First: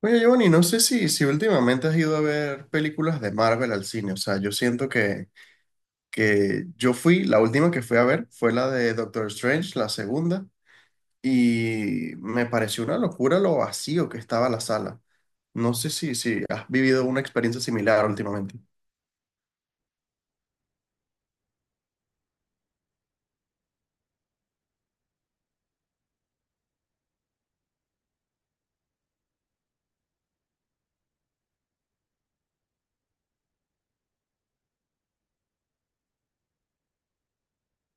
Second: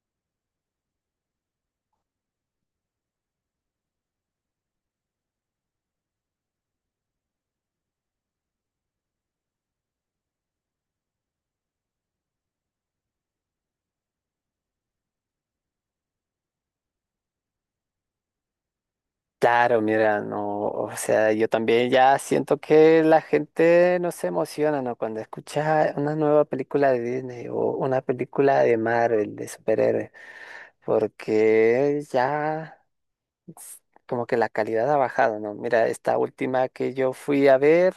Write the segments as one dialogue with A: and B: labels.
A: Oye, Giovanni, no sé si últimamente has ido a ver películas de Marvel al cine. O sea, yo siento que yo fui, la última que fui a ver fue la de Doctor Strange, la segunda, y me pareció una locura lo vacío que estaba la sala. No sé si has vivido una experiencia similar últimamente.
B: Claro, mira, no, o sea, yo también ya siento que la gente no se emociona, ¿no? Cuando escucha una nueva película de Disney o una película de Marvel, de superhéroes, porque ya s- como que la calidad ha bajado, ¿no? Mira, esta última que yo fui a ver.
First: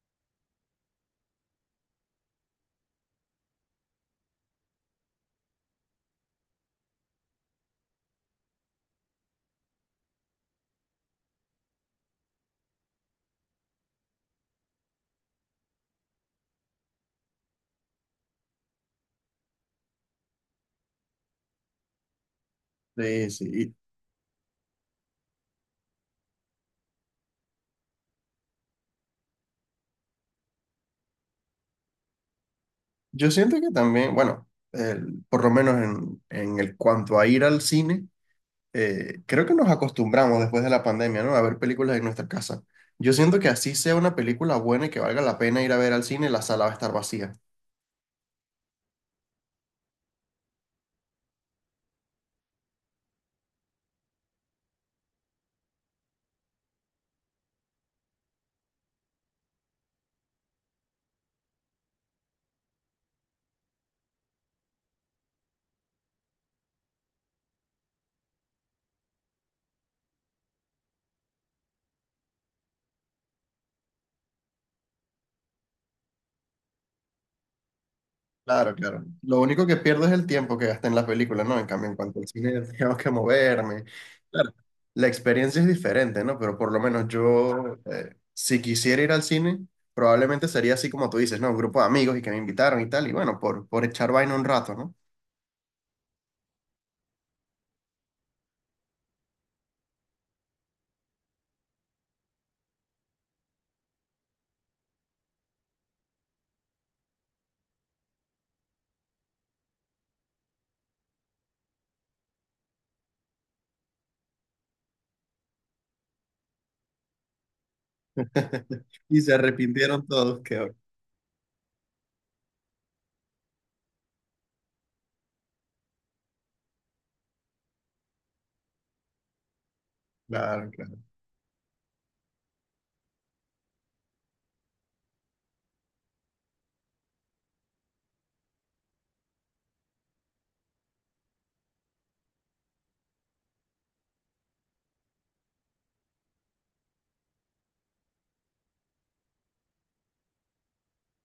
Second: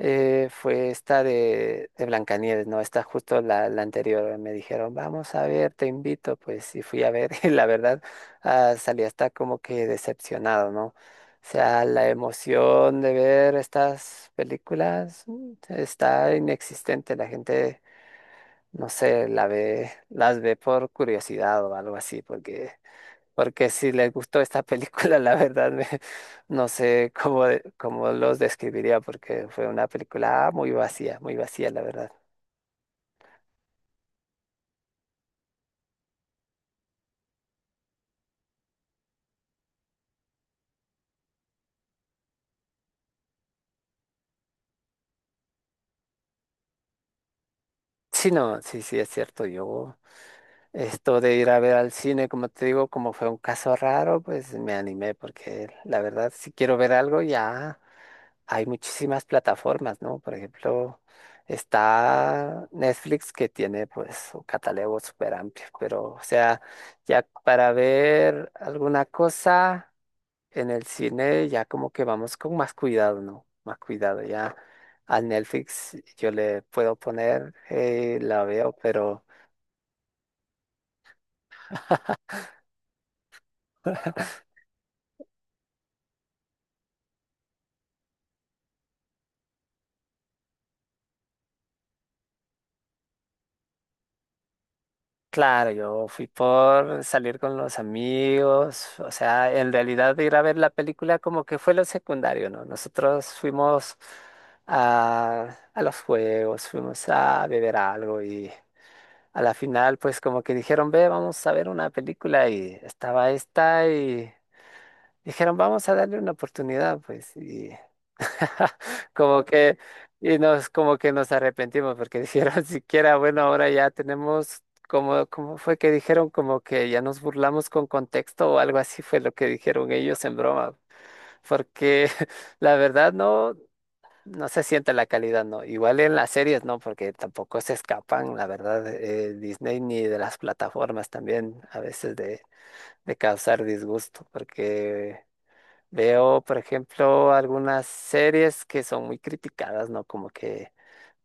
B: Fue esta de Blancanieves, ¿no? Esta justo la anterior. Me dijeron, vamos a ver, te invito. Pues y fui a ver y la verdad salí hasta como que decepcionado, ¿no? O sea, la emoción de ver estas películas está inexistente. La gente, no sé, la ve, las ve por curiosidad o algo así, porque
A: Sí, sí.
B: porque
A: Y
B: si les gustó esta película, la verdad no sé cómo, cómo los describiría, porque fue una película muy vacía, la verdad.
A: yo siento que también, bueno, por lo menos en el cuanto a ir al cine. Creo que nos acostumbramos después de la pandemia, ¿no? A ver películas en nuestra casa. Yo siento que así sea una película buena y que valga la pena ir a ver al cine, la sala va a estar vacía.
B: Sí, no, sí, sí, es cierto, yo esto de ir a ver al cine, como te digo, como fue un caso raro, pues me animé, porque la verdad, si quiero ver algo, ya. Hay muchísimas plataformas, ¿no? Por ejemplo, está Netflix que tiene pues un catálogo súper amplio, pero o sea, ya para ver alguna cosa en el cine ya como que vamos con más cuidado, ¿no? Más cuidado, ya a Netflix yo le puedo poner, la veo,
A: Claro, claro.
B: pero...
A: Lo único que pierdo es el tiempo que gasté en la película, ¿no? En cambio, en cuanto al cine, tengo que moverme. Claro, la experiencia es diferente, ¿no? Pero por lo menos yo, si quisiera ir al cine, probablemente sería así como tú dices, ¿no? Un grupo de amigos y que me invitaron y tal, y bueno, por echar vaina un rato, ¿no?
B: Claro, yo fui por salir con los amigos, o sea, en realidad ir a ver la película como que fue lo secundario, ¿no? Nosotros fuimos a los juegos, fuimos a beber algo y a la final pues como que dijeron, ve, vamos a ver una película y estaba esta y... Dijeron, vamos a darle una oportunidad, pues, y
A: Y se
B: como que,
A: arrepintieron todos, que horror.
B: como que nos arrepentimos, porque dijeron, siquiera, bueno, ahora ya tenemos, como, como fue que dijeron, como que ya nos burlamos con contexto o algo así fue lo que dijeron ellos en
A: Claro,
B: broma,
A: claro.
B: porque la verdad no, no se siente la calidad, no, igual en las series, no, porque tampoco se escapan, la verdad, Disney ni de las plataformas también, a veces de causar disgusto, porque... Veo, por ejemplo, algunas series que son muy criticadas, ¿no? Como que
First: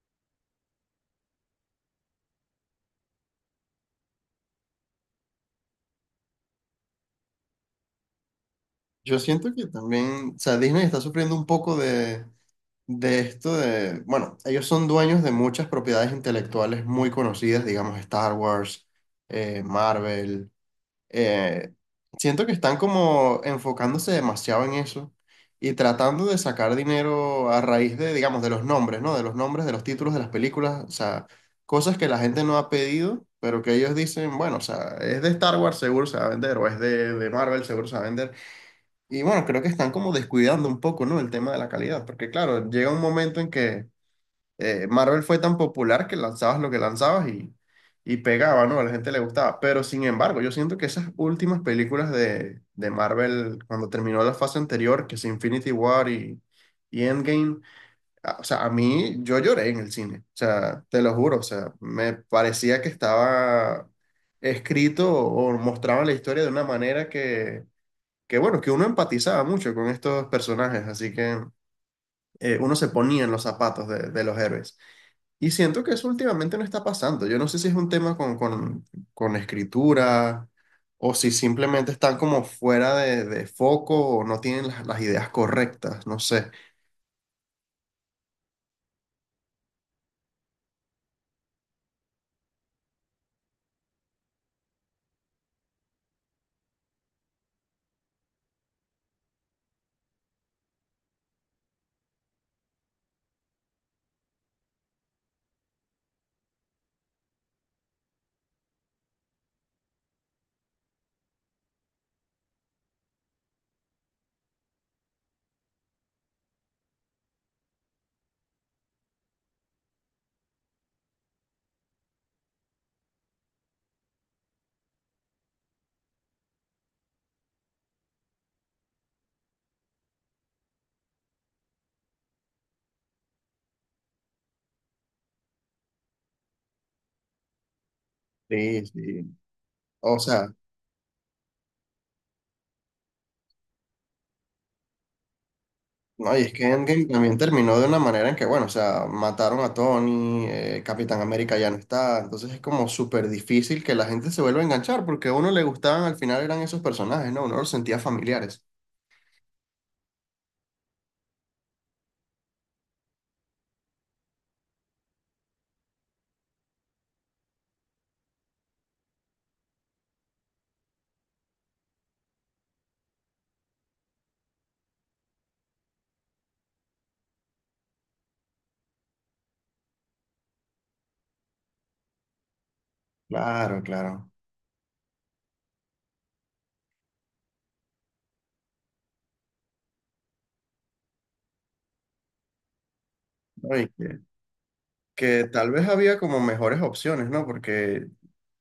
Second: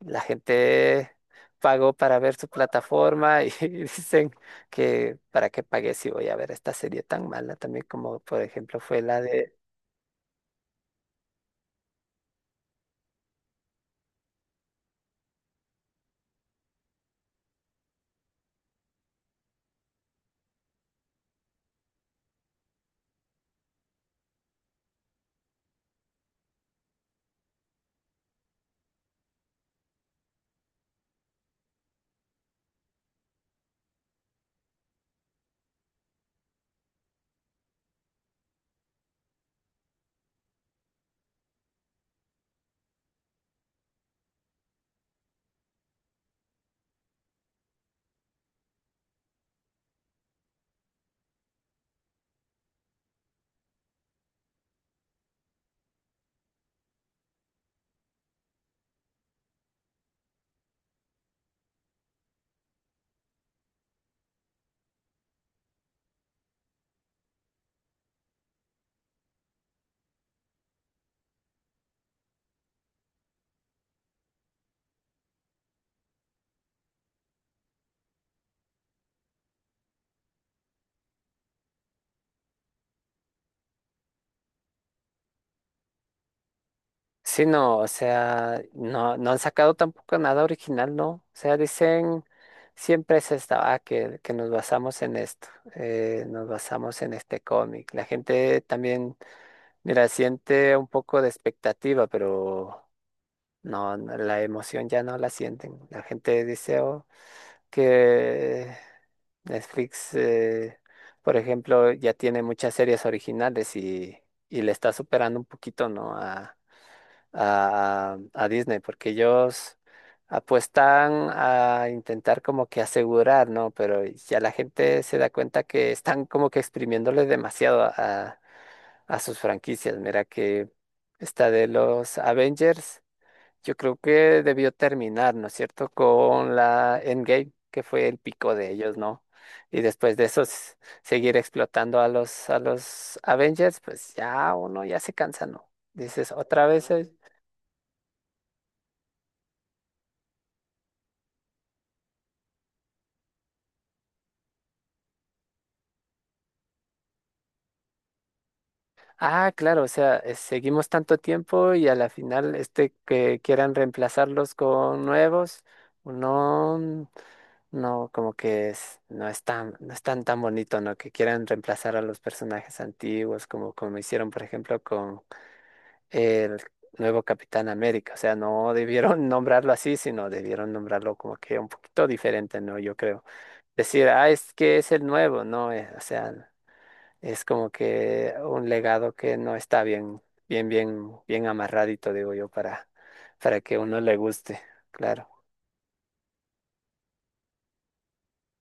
B: la gente pagó para ver su plataforma y dicen que para qué pagué si voy a ver esta serie tan mala también como por ejemplo fue
A: Yo
B: la
A: siento
B: de...
A: que también, o sea, Disney está sufriendo un poco de esto de, bueno, ellos son dueños de muchas propiedades intelectuales muy conocidas, digamos Star Wars, Marvel. eh, Siento que están como enfocándose demasiado en eso y tratando de sacar dinero a raíz de, digamos, de los nombres, ¿no? De los nombres, de los títulos de las películas, o sea, cosas que la gente no ha pedido, pero que ellos dicen, bueno, o sea, es de Star Wars, seguro se va a vender, o es de Marvel, seguro se va a vender. Y bueno, creo que están como descuidando un poco, ¿no? El tema de la calidad, porque claro, llega un momento en que Marvel fue tan popular que lanzabas lo que lanzabas y pegaba, ¿no? A la gente le gustaba. Pero sin embargo, yo siento que esas últimas películas de Marvel, cuando terminó la fase anterior, que es Infinity War y Endgame, o sea, a mí yo lloré en el cine, o sea, te lo juro, o sea, me parecía que estaba escrito o mostraban la historia de una manera que bueno, que uno empatizaba mucho con estos personajes, así que uno se ponía en los zapatos de los héroes. Y siento que eso últimamente no está pasando. Yo no sé si es un tema con escritura o si simplemente están como fuera de foco o no tienen las ideas correctas, no sé.
B: Sí, no, o sea, no, no han sacado tampoco nada original, ¿no? O sea, dicen, siempre es esta, que nos basamos en esto, nos basamos en este cómic. La gente también, mira, siente un poco de expectativa, pero no, no, la emoción ya no la sienten. La gente dice "Oh, que Netflix, por ejemplo, ya tiene muchas series originales y le está superando un poquito, ¿no? a Disney, porque ellos apuestan a intentar como que asegurar, ¿no? Pero ya la gente se da cuenta que están como que exprimiéndole demasiado a sus franquicias. Mira que esta de los Avengers, yo creo que debió terminar, ¿no es cierto?, con la Endgame, que fue el pico de
A: Sí,
B: ellos, ¿no?
A: sí.
B: Y después
A: O
B: de eso,
A: sea,
B: seguir explotando a los Avengers, pues ya uno ya se cansa, ¿no? Dices,
A: no, y es que
B: otra vez,
A: Endgame también terminó de una manera en que, bueno, o sea, mataron a Tony, Capitán América ya no está, entonces es como súper difícil que la gente se vuelva a enganchar, porque a uno le gustaban al final eran esos personajes, ¿no? Uno los sentía familiares.
B: ah, claro, o sea, seguimos tanto tiempo y a la final, este que quieran reemplazarlos con nuevos, no, no, como que es, no es tan tan bonito, ¿no? Que quieran reemplazar a los personajes antiguos, como, como hicieron, por ejemplo, con el nuevo Capitán América. O sea, no debieron nombrarlo así, sino debieron nombrarlo como que un poquito diferente, ¿no? Yo creo.
A: Claro,
B: Decir, ah,
A: claro.
B: es que es el nuevo, ¿no? O sea. Es como que un legado que no está bien, bien, bien, bien amarradito, digo yo, para
A: No,
B: que
A: y
B: uno le guste, claro.
A: que tal vez había como mejores opciones, ¿no? Porque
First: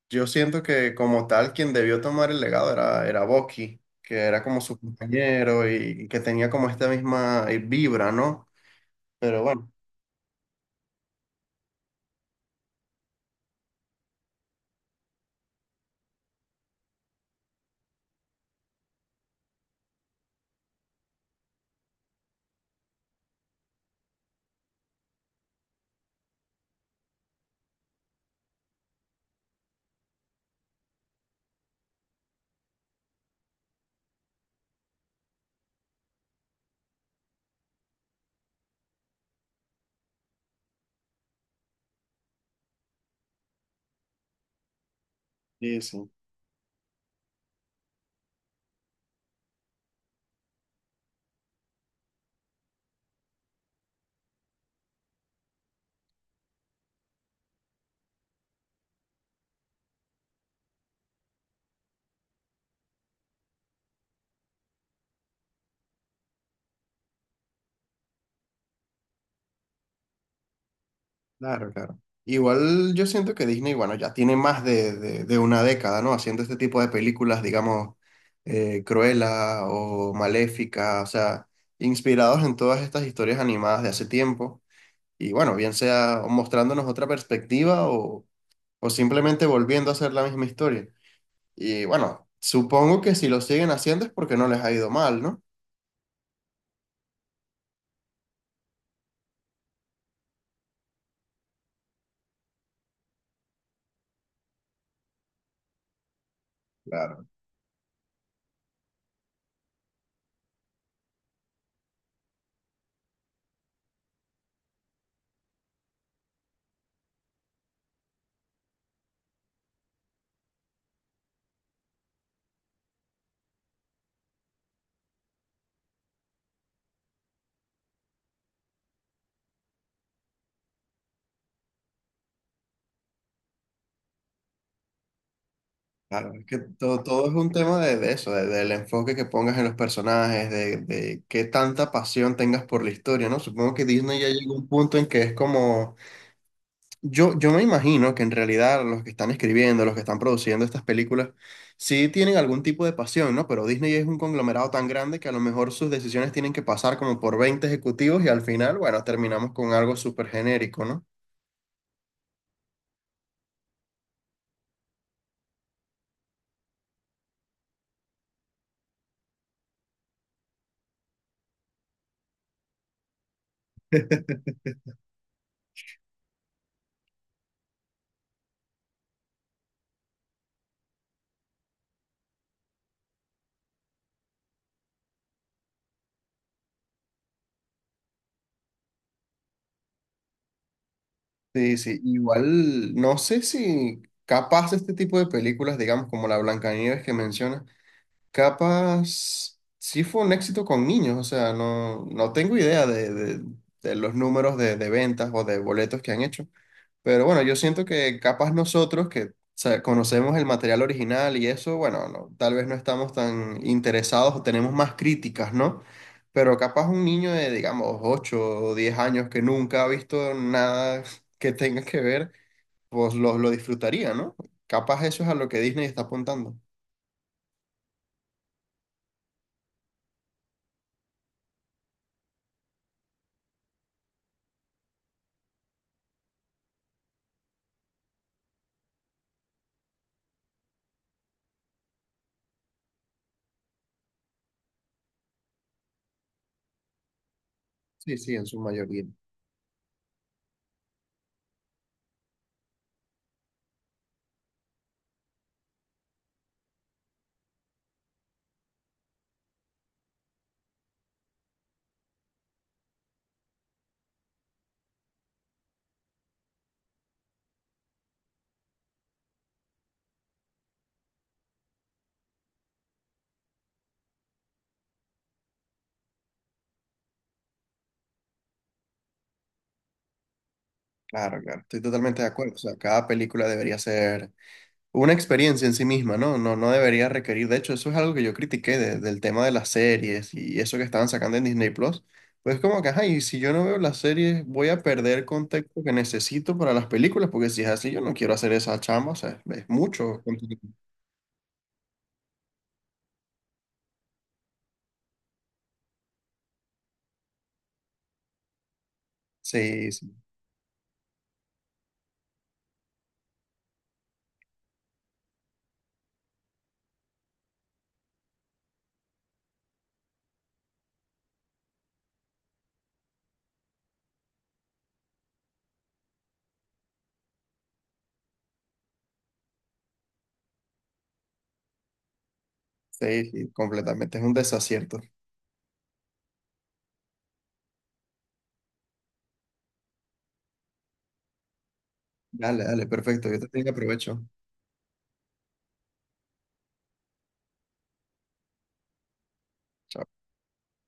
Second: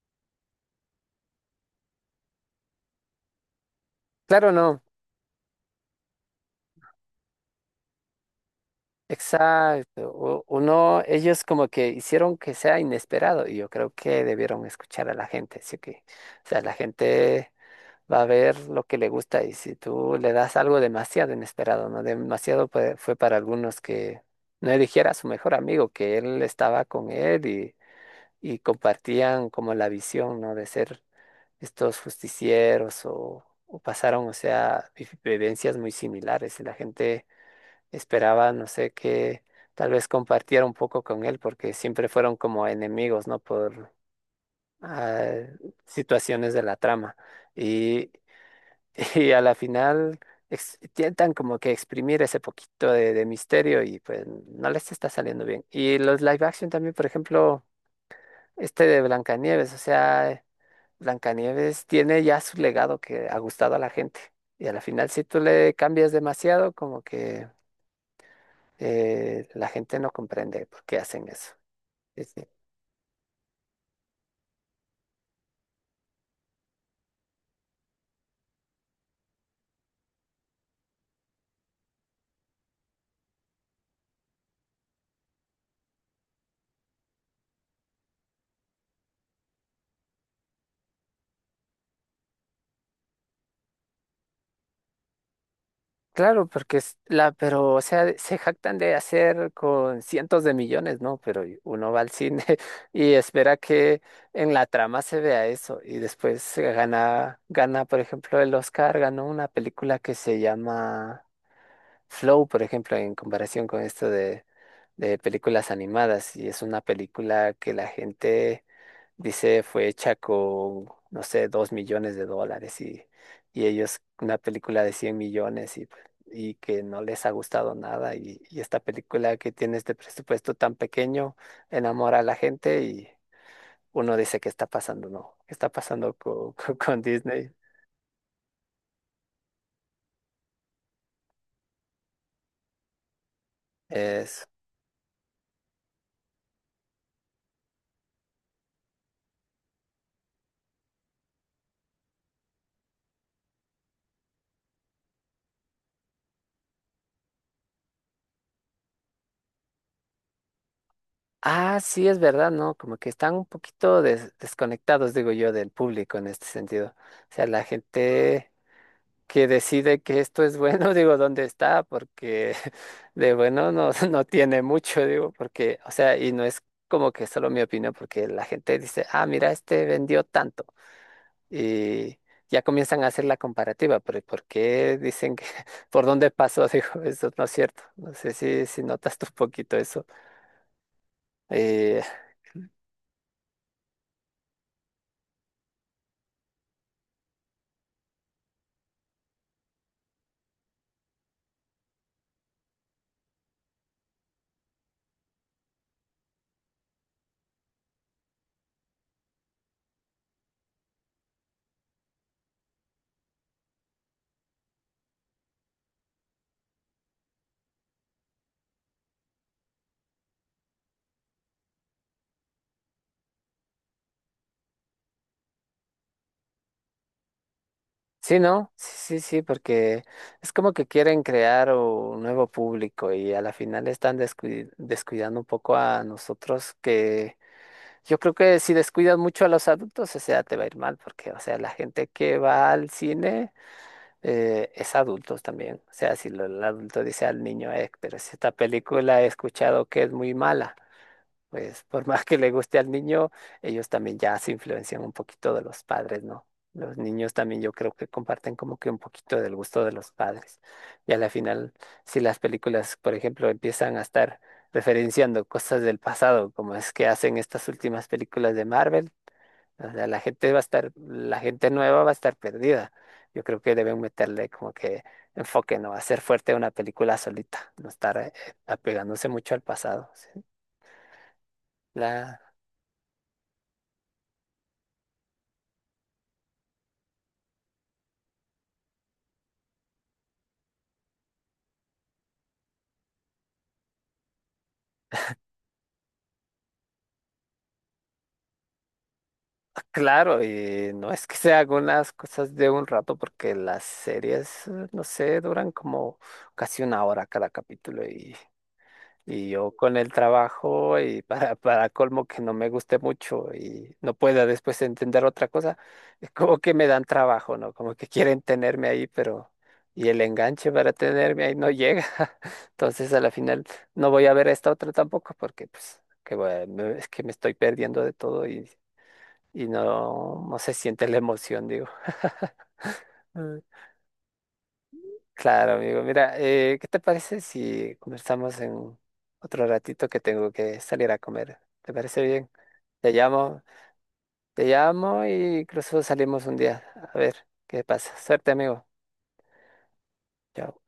A: yo siento que como tal quien debió tomar el legado era Bucky, que era
B: Claro,
A: como su
B: no,
A: compañero y que tenía como esta misma vibra, ¿no? Pero bueno,
B: exacto. Uno, ellos como que hicieron que sea inesperado y yo creo que debieron escuchar a la gente, así que, o sea, la gente va a ver lo que le gusta y si tú le das algo demasiado inesperado, ¿no? Demasiado fue para algunos que no eligiera a su mejor amigo, que él estaba con él y compartían como la visión, ¿no? De ser estos justicieros o pasaron, o sea, vivencias muy similares y la gente esperaba, no sé, que tal vez compartiera un poco con él porque siempre fueron como enemigos, ¿no? Por ah,
A: sí, sí.
B: situaciones de la trama y, y a la final... Intentan como que exprimir ese poquito de misterio y pues no les está saliendo bien. Y los live action también, por ejemplo, este de Blancanieves, o sea, Blancanieves tiene ya su legado que ha gustado a la gente. Y a la final, si tú le cambias demasiado, como que la gente no comprende por qué hacen eso.
A: Claro, claro.
B: Es que,
A: Igual yo siento que Disney, bueno, ya tiene más de una década, ¿no? Haciendo este tipo de películas, digamos, Cruella o Maléfica, o sea, inspirados en todas estas historias animadas de hace tiempo. Y bueno, bien sea mostrándonos otra perspectiva o simplemente volviendo a hacer la misma historia. Y bueno, supongo que si lo siguen haciendo es porque no les ha ido mal, ¿no?
B: claro, porque es la, pero, o sea, se jactan de hacer con cientos de millones, ¿no? Pero uno va al cine y espera que en la trama se vea eso. Y después gana, por ejemplo, el Oscar, ganó una película que se llama Flow, por ejemplo, en comparación con esto de películas animadas y es una película que la gente dice fue hecha con, no sé, 2 millones de dólares y ellos una película de 100 millones y, pues, y que no les ha gustado nada y, y esta película que tiene este presupuesto tan pequeño enamora a la gente y uno dice, ¿qué está pasando? No, ¿qué está pasando
A: Claro, es que
B: con,
A: todo es un
B: Disney?
A: tema de eso, del enfoque que pongas en los personajes, de qué tanta pasión tengas por la historia, ¿no? Supongo que Disney ya
B: Es
A: llegó a un punto en que es como, yo me imagino que en realidad los que están escribiendo, los que están produciendo estas películas, sí tienen algún tipo de pasión, ¿no? Pero Disney es un conglomerado tan grande que a lo mejor sus decisiones tienen que pasar como por 20 ejecutivos y al final, bueno, terminamos con algo súper genérico, ¿no?
B: Ah, sí, es verdad, ¿no? Como que están un poquito desconectados, digo yo, del público en este sentido. O sea, la gente que decide que esto es bueno, digo, ¿dónde está? Porque de bueno no, no tiene mucho, digo, porque, o sea, y no es como que solo mi opinión, porque la gente dice, ah, mira, este vendió tanto. Y ya comienzan a hacer la comparativa, pero ¿por qué dicen que, por dónde pasó? Digo, eso no es cierto. No sé si, si notas tú un poquito eso.
A: Sí, sí,
B: Eh,
A: igual no sé si capaz este tipo de películas, digamos como la Blancanieves que mencionas, capaz sí fue un éxito con niños, o sea, no, no tengo idea de los números de ventas o de boletos que han hecho, pero bueno, yo siento que capaz nosotros que o sea, conocemos el material original y eso, bueno, no, tal vez no estamos tan interesados o tenemos más críticas, ¿no? Pero capaz un niño de, digamos, 8 o 10 años que nunca ha visto nada que tenga que ver, pues lo disfrutaría, ¿no? Capaz eso es a lo que Disney está apuntando.
B: Sí, ¿no? Sí, sí, sí, porque es como que quieren crear un nuevo público y a la final están descuidando un poco a nosotros que yo creo que si descuidas mucho a los adultos, o sea, te va a ir mal, porque, o sea, la gente que va al cine es adultos también. O sea, si lo- el adulto dice al niño, pero
A: Sí,
B: si
A: sí, en
B: esta
A: su mayoría.
B: película he escuchado que es muy mala pues por más que le guste al niño, ellos también ya se influencian un poquito de los padres, ¿no? Los niños también yo creo que comparten como que un poquito del gusto de los padres. Y a la final, si las películas, por ejemplo, empiezan a estar referenciando cosas del pasado, como es que hacen estas últimas películas de Marvel, o sea, la gente va a estar, la gente nueva va a estar perdida. Yo creo que deben meterle como que enfoque, ¿no? Hacer fuerte una película solita, no estar apegándose mucho al pasado. ¿Sí?
A: Claro, claro, estoy totalmente de
B: La,
A: acuerdo. O sea, cada película debería ser una experiencia en sí misma, ¿no? No, no debería requerir. De hecho, eso es algo que yo critiqué del tema de las series y eso que estaban sacando en Disney Plus. Pues como que, ajá, y si yo no veo las series, voy a perder contexto que necesito para las películas, porque si es así, yo no quiero hacer esa chamba, o sea, es mucho
B: Claro,
A: contenido.
B: y no es que se hagan las cosas de un rato, porque las series, no sé, duran como casi una hora cada capítulo y yo
A: Sí,
B: con el
A: sí,
B: trabajo y para colmo que no me guste mucho y no pueda después entender otra cosa, es como que me dan trabajo, ¿no? Como que quieren tenerme ahí, pero y el enganche para tenerme ahí no llega. Entonces a la final no voy a ver esta otra tampoco, porque pues que, es que me estoy perdiendo de todo y no, no se siente la emoción, digo.
A: sí, sí,
B: Mm.
A: completamente, es un desacierto.
B: Claro, amigo. Mira, ¿qué te parece si conversamos en otro ratito que tengo que salir a comer? ¿Te parece bien?
A: Dale, dale,
B: Te
A: perfecto, yo te
B: llamo,
A: tengo, aprovecho.
B: te llamo y incluso salimos un día. A ver qué pasa. Suerte, amigo.
A: Chao.
B: Chao.